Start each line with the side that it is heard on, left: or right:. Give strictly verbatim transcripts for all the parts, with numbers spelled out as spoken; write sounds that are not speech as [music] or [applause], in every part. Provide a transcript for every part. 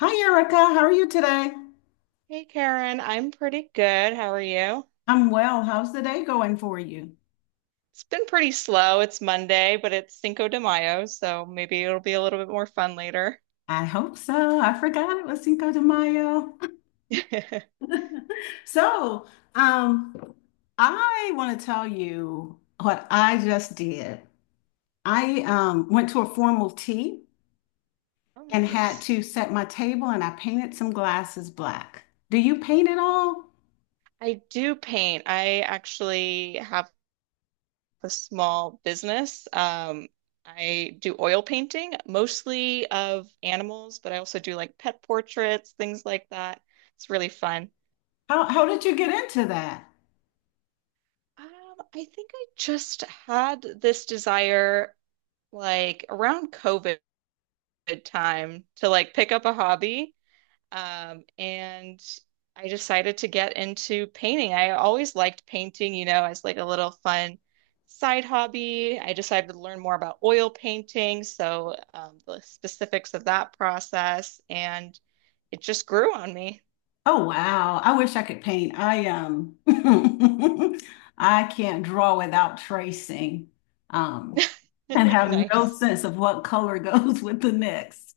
left: Hi, Erica. How are you today?
right: Hey Karen, I'm pretty good. How are you?
left: I'm well. How's the day going for you?
right: It's been pretty slow. It's Monday, but it's Cinco de Mayo, so maybe it'll be a little bit more fun later. [laughs]
left: I hope so. I forgot it was Cinco de Mayo. [laughs] So, um, I want to tell you what I just did. I um, went to a formal tea
right: Oh,
left: and had
right: nice.
left: to set my table, and I painted some glasses black. Do you paint at all?
right: I do paint. I actually have a small business. Um, I do oil painting, mostly of animals, but I also do like pet portraits, things like that. It's really fun.
left: How, how did you get into that?
right: Um, I think I just had this desire like around COVID. Good time to like pick up a hobby. Um, and I decided to get into painting. I always liked painting, you know, as like a little fun side hobby. I decided to learn more about oil painting, so um, the specifics of that process, and it just grew on me.
left: Oh wow. I wish I could paint. I um [laughs] I can't draw without tracing. Um and
right: [laughs]
left: have no
right: Nice.
left: sense of what color [laughs] goes with the next.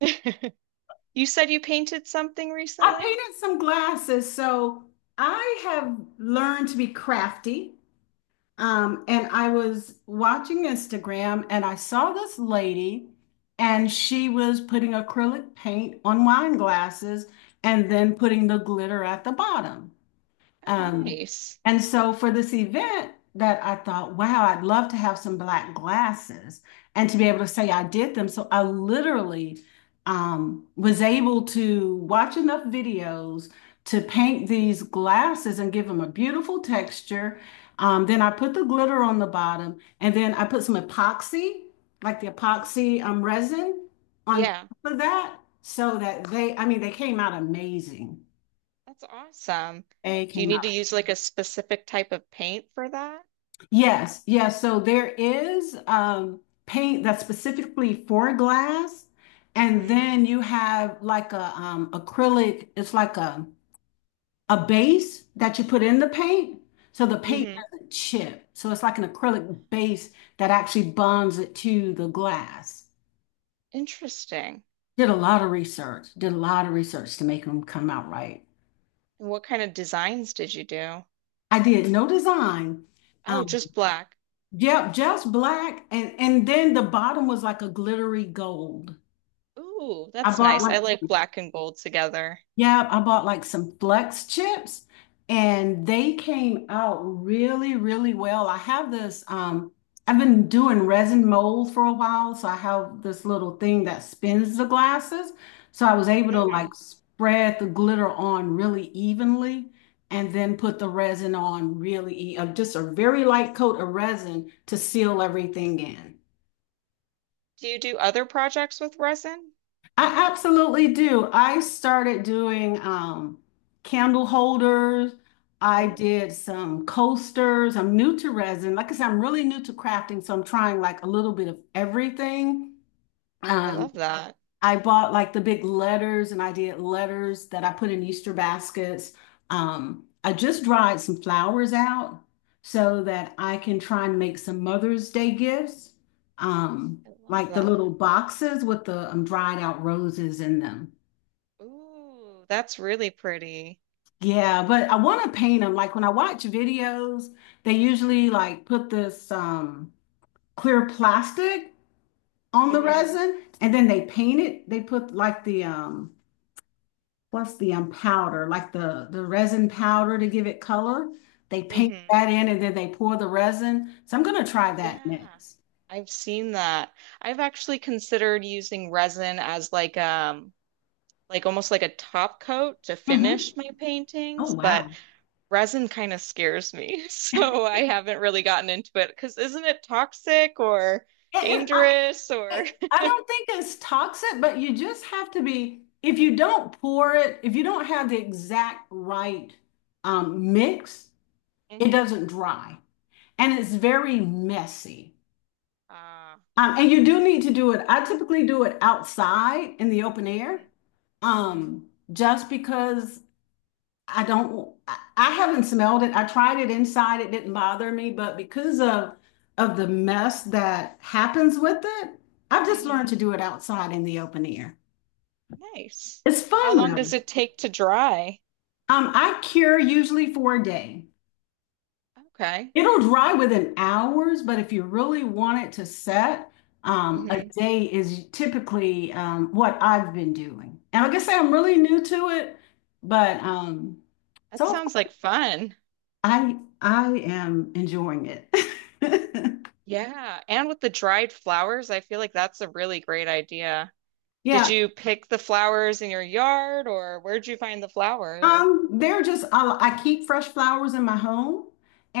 right: [laughs] You said you painted something
left: I
right: recently?
left: painted some glasses, so I have learned to be crafty. Um, and I was watching Instagram and I saw this lady and she was putting acrylic paint on wine glasses and then putting the glitter at the bottom.
right: Oh,
left: Um,
right: nice.
left: and so for this event that I thought, wow, I'd love to have some black glasses and to be able to say I did them. So I literally um, was able to watch enough videos to paint these glasses and give them a beautiful texture. Um, then I put the glitter on the bottom and then I put some epoxy, like the epoxy um, resin on
right: Yeah,
left: top of that so that they, I mean, they came out amazing.
right: that's awesome.
left: They
right: Do you
left: came
right: need to use like a specific type of paint for that?
left: yes, yes. So there is um, paint that's specifically for glass, and
right: Hmm.
left: then you have like a um, acrylic. It's like a a base that you put in the paint, so the paint
right: Hmm.
left: doesn't chip. So it's like an acrylic base that actually bonds it to the glass.
right: Interesting.
left: Did a lot of research. Did a lot of research to make them come out right.
right: And what kind of designs did you do?
left: I did no design.
right: Oh,
left: Um,
right: just black.
left: yep, just black, and and then the bottom was like a glittery gold.
right: Ooh,
left: I
right: that's
left: bought
right: nice.
left: like,
right: I like black and gold together.
left: yeah, I bought like some flex chips and they came out really, really well. I have this, um, I've been doing resin mold for a while, so I have this little thing that spins the glasses. So I was able to
right: Hmm.
left: like spread the glitter on really evenly and then put the resin on really, e- uh, just a very light coat of resin to seal everything in.
right: Do you do other projects with resin?
left: I absolutely do. I started doing um, candle holders. I
right: Ooh,
left: did some coasters. I'm new to resin. Like I said, I'm really new to crafting, so I'm trying like a little bit of everything. Mhm.
right: I
left: Um,
right: love that.
left: I bought like the big letters and I did letters that I put in Easter baskets. Um, I just dried some flowers out so that I can try and make some Mother's Day gifts, um,
right: I love
left: like the little
right: that.
left: boxes with the um, dried out roses in them.
right: Ooh, that's really pretty.
left: Yeah, but I want to paint them. Like when I watch videos, they usually like put this um, clear plastic on the
right: Hmm.
left: resin and then they paint it. They put like the um, what's the um, powder, like the the resin powder to give it color. They paint
right: Hmm.
left: that in and then they pour the resin. So I'm gonna try that
right: Yeah.
left: next.
right: I've seen that. I've actually considered using resin as like um like almost like a top coat to
left: Hmm
right: finish my
left: Oh
right: paintings, but
left: wow.
right: resin kind of scares me, [laughs] so I haven't really gotten into it because isn't it toxic or
left: It, it, I,
right: dangerous or
left: it, I
right: [laughs]
left: don't think it's toxic, but you just have to be, if you don't pour it, if you don't have the exact right um, mix, it
right: hmm.
left: doesn't dry and it's very
right: Oh.
left: messy.
right: Ah,
left: Um, and you do need to do it. I typically do it outside in the open air,
right: mm.
left: um, just because I don't, I I haven't smelled it. I tried it inside. It didn't bother me, but because of of the mess that happens with it, I've just
right: Hmm.
left: learned
right: Hmm.
left: to do it outside in the open air.
right: Nice.
left: It's
right: How
left: fun
right: long
left: though.
right: does it take to dry?
left: Um, I cure usually for a day.
right: Okay.
left: It'll dry within hours, but if you really want it to set, um, a
right: Hmm.
left: day is typically um, what I've been doing. And like I say, I'm really new to it, but um,
right: That
left: so
right: sounds like fun.
left: I I am enjoying it. [laughs]
right: Yeah, and with the dried flowers, I feel like that's a really great idea. Did
left: Yeah.
right: you pick the flowers in your yard or where'd you find the flowers?
left: Um, they're just I, I keep fresh flowers in my home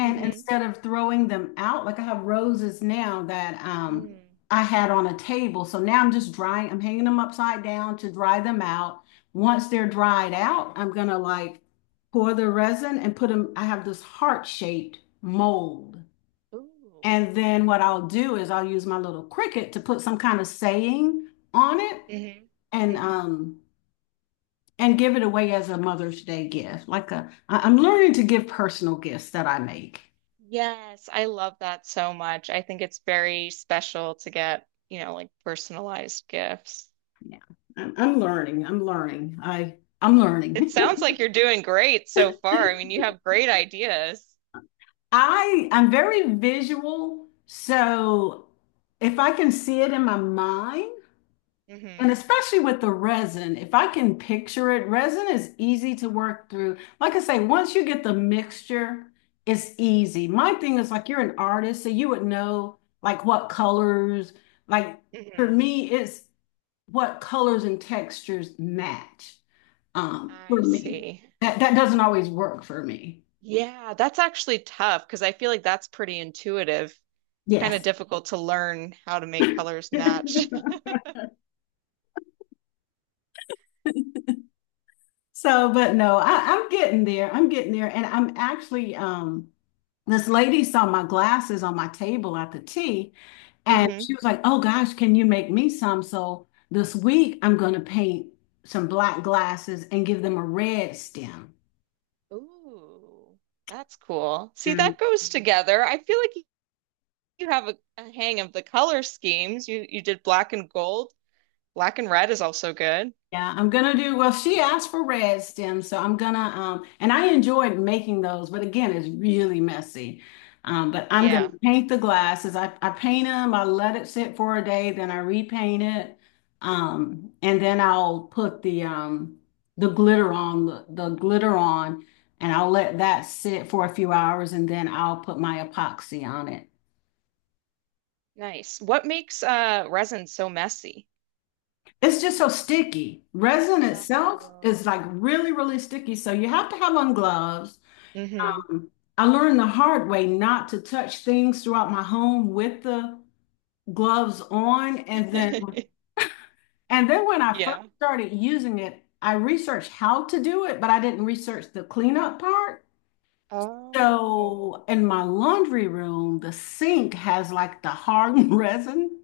right: Mm. Hmm.
left: instead of throwing them out, like I have roses now that um
right: Mm.
left: I had on a table. So now I'm just drying, I'm hanging them upside down to dry them out. Once they're dried out, I'm gonna like pour the resin and put them, I have this heart-shaped mold.
right: Ooh.
left: And then what I'll do is I'll use my little Cricut to put some kind of saying on it.
right: Hmm.
left: and
right: Hmm.
left: um and give it away as a Mother's Day gift. Like a, I- I'm learning to give personal gifts that I make.
right: Yes, I love that so much. I think it's very special to get, you know, like personalized gifts.
left: Yeah, I'm, I'm learning. I'm learning. I I'm
right: It
left: learning.
right: sounds like you're doing great so far. I mean, you have great ideas.
left: [laughs] I I'm very visual, so if I can see it in my mind.
right: Hmm.
left: And especially with the resin, if I can picture it, resin is easy to work through. Like I say, once you get the mixture, it's easy. My thing is like you're an artist, so you would know like what colors, like for
right: Hmm.
left: me, it's what colors and textures match. Um, for
right: I
left: me.
right: see.
left: That that doesn't always work for me.
right: Yeah, that's actually tough because I feel like that's pretty intuitive. It's kind of
left: Yes.
right: difficult to learn how to make colors match.
left: [laughs] So, but no, I, I'm getting there. I'm getting there. And I'm actually, um, this lady saw my glasses on my table at the tea,
right: [laughs]
left: and
right: Hmm.
left: she was like, Oh gosh, can you make me some? So this week I'm going to paint some black glasses and give them a red stem.
right: Ooh, that's cool. See, that goes together. I feel like you you have a, a hang of the color schemes. You you did black and gold. Black and red is also good.
left: Yeah, I'm gonna do, well, she asked for red stems, so I'm gonna um and I enjoyed making those, but again, it's really messy. Um, but I'm gonna
right: Yeah,
left: paint the glasses. I, I paint them, I let it sit for a day, then I repaint it. Um, and then I'll put the um the glitter on the, the glitter on and I'll let that sit for a few hours and then I'll put my epoxy on it.
right: nice. What makes uh resin so messy?
left: It's just so sticky. Resin itself is
right: Oh.
left: like really, really sticky. So you have to have on gloves.
right: Hmm.
left: I learned the hard way not to touch things throughout my home with the gloves on. And then
right: [laughs]
left: and then when I first
right: Yeah.
left: started using it, I researched how to do it, but I didn't research the cleanup part.
right: Oh.
left: So in my laundry room, the sink has like the hard [laughs] resin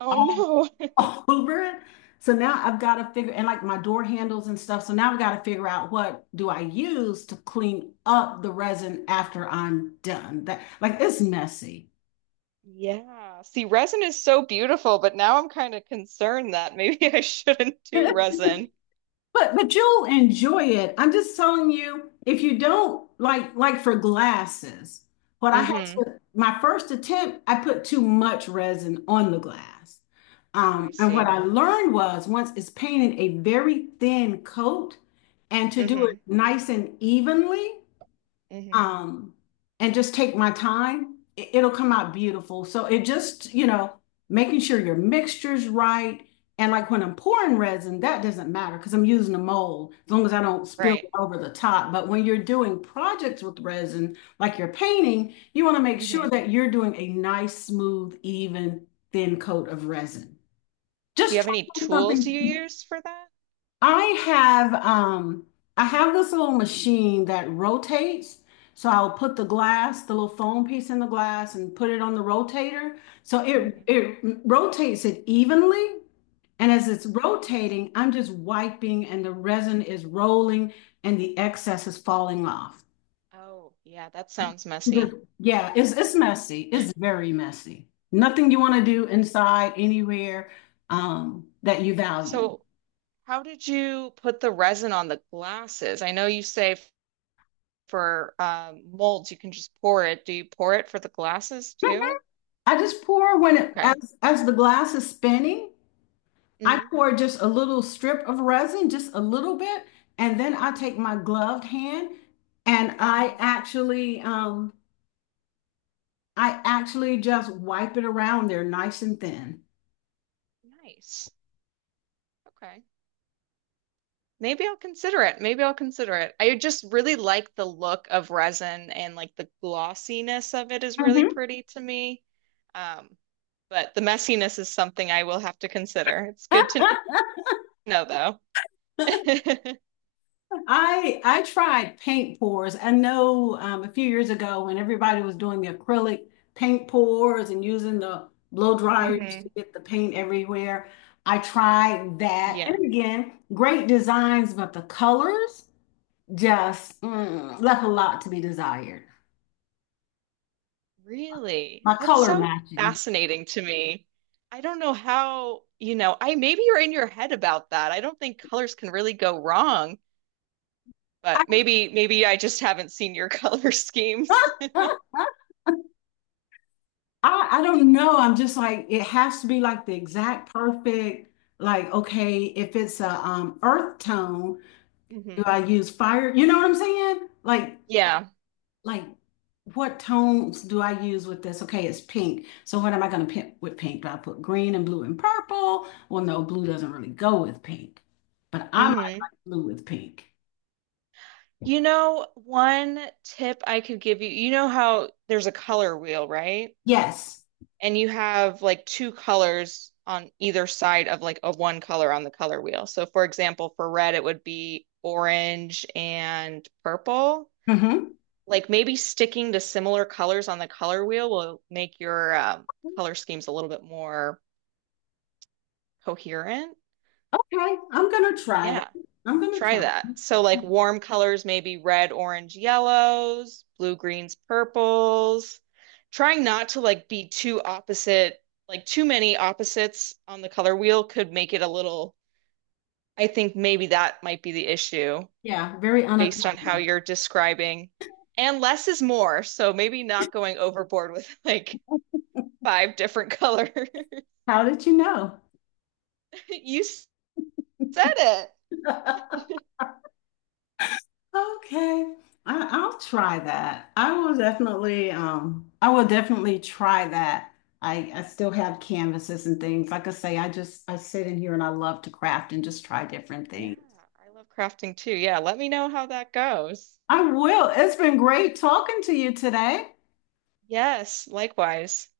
right: Oh
left: all
right: no.
left: [laughs]
right: [laughs]
left: over it. So now I've got to figure and like my door handles and stuff. So now I've got to figure out what do I use to clean up the resin after I'm done. That like it's messy.
right: Yeah. See, resin is so beautiful, but now I'm kind of concerned that maybe [laughs] I shouldn't do
left: [laughs]
right: resin.
left: But but you'll enjoy it. I'm just telling you, if you don't like like for glasses, what I had
right: Hmm.
left: to my first attempt, I put too much resin on the glass.
right: Oh,
left: Um,
right: I
left: and what
right: see.
left: I learned was once it's painted a very thin coat, and to do it
right: Hmm.
left: nice and evenly
right: Hmm.
left: um, and just take my time, it, it'll come out beautiful. So it just, you know, making sure your mixture's right. And like when I'm pouring resin, that doesn't matter because I'm using a mold as long as I don't spill it
right: Right.
left: over the top. But when you're doing projects with resin, like you're painting, you want to make
right: Hmm.
left: sure that you're doing a nice, smooth, even, thin coat of resin.
right: Do you
left: Just
right: have any
left: try
right: tools you
left: something
right: use for that?
left: I have um I have this little machine that rotates. So I'll put the glass, the little foam piece in the glass and put it on the rotator. So it
right: Hmm.
left: it rotates it evenly. And as it's
right: Oh, nice.
left: rotating, I'm just wiping and the resin is rolling and the excess is falling off.
right: Oh, yeah, that sounds
left: But
right: messy.
left: yeah, it's it's messy. It's very messy. Nothing you want to do inside anywhere um, that you value.
right: So how did you put the resin on the glasses? I know you say f- for um, molds you can just pour it. Do you pour it for the glasses too?
left: I just pour when it
right: Okay.
left: as as the glass is spinning, I
right: Hmm.
left: pour just a little strip of resin, just a little bit, and then I
right: Hmm.
left: take my gloved hand and I
right: Hmm.
left: actually um I actually just wipe it around there nice and thin.
right: Nice. Okay. Maybe I'll consider it. Maybe I'll consider it. I just really like the look of resin and like the glossiness of it is really
left: Mhm.
right: pretty to me. Um, but the messiness is something I will have to consider. It's good to know
left: [laughs]
right: though. [laughs]
left: I I tried paint pours. I know um, a few years ago when everybody was doing the acrylic paint pours and using the blow dryers to
right: Hmm.
left: get the paint everywhere. I tried that.
right: Yeah.
left: And again, great designs, but the colors just mm, left a lot to be desired.
right: Really?
left: My
right: That's
left: color
right: so
left: matching.
right: fascinating to me. I don't know how, you know, I maybe you're in your head about that. I don't think colors can really go wrong,
left: I,
right: but maybe maybe I just haven't seen your [laughs] color schemes.
left: [laughs] I I don't know. I'm just like it has to be like the exact perfect, like okay, if it's a um, earth tone do
right: Hmm.
left: I use fire? You know what I'm saying? Like,
right: Yeah.
left: like what tones do I use with this? Okay, it's pink. So what am I going to pick with pink? Do I put green and blue and purple? Well, no, blue doesn't really go with pink, but I might
right: Hmm.
left: like blue with pink.
right: You know, one tip I could give you, you know how there's a color wheel, right?
left: Yes.
right: And you have like two colors on either side of like a one color on the color wheel. So for example, for red, it would be orange and purple.
left: hmm
right: Like maybe sticking to similar colors on the color wheel will make your um, color schemes a little bit more coherent.
left: Okay, I'm gonna try that.
right: Yeah.
left: I'm gonna
right: Try
left: try.
right: that. So like warm colors, maybe red, orange, yellows, blue, greens, purples. Trying not to like be too opposite, like too many opposites on the color wheel could make it a little, I think maybe that might be the issue
left: Yeah, very
right: based on how
left: unappealing.
right: you're describing. And less is more, so maybe not going overboard with like five different colors. [laughs]
left: How did you know?
right: You said it.
left: [laughs] Okay. I, I'll try that. I will definitely um I will definitely try that. I, I still have canvases and things. Like I say, I just I sit in here and I love to craft and just try different
right: Yeah,
left: things.
right: I love crafting too. Yeah, let me know how that goes.
left: I will. It's been great talking to you today.
right: Yes, likewise.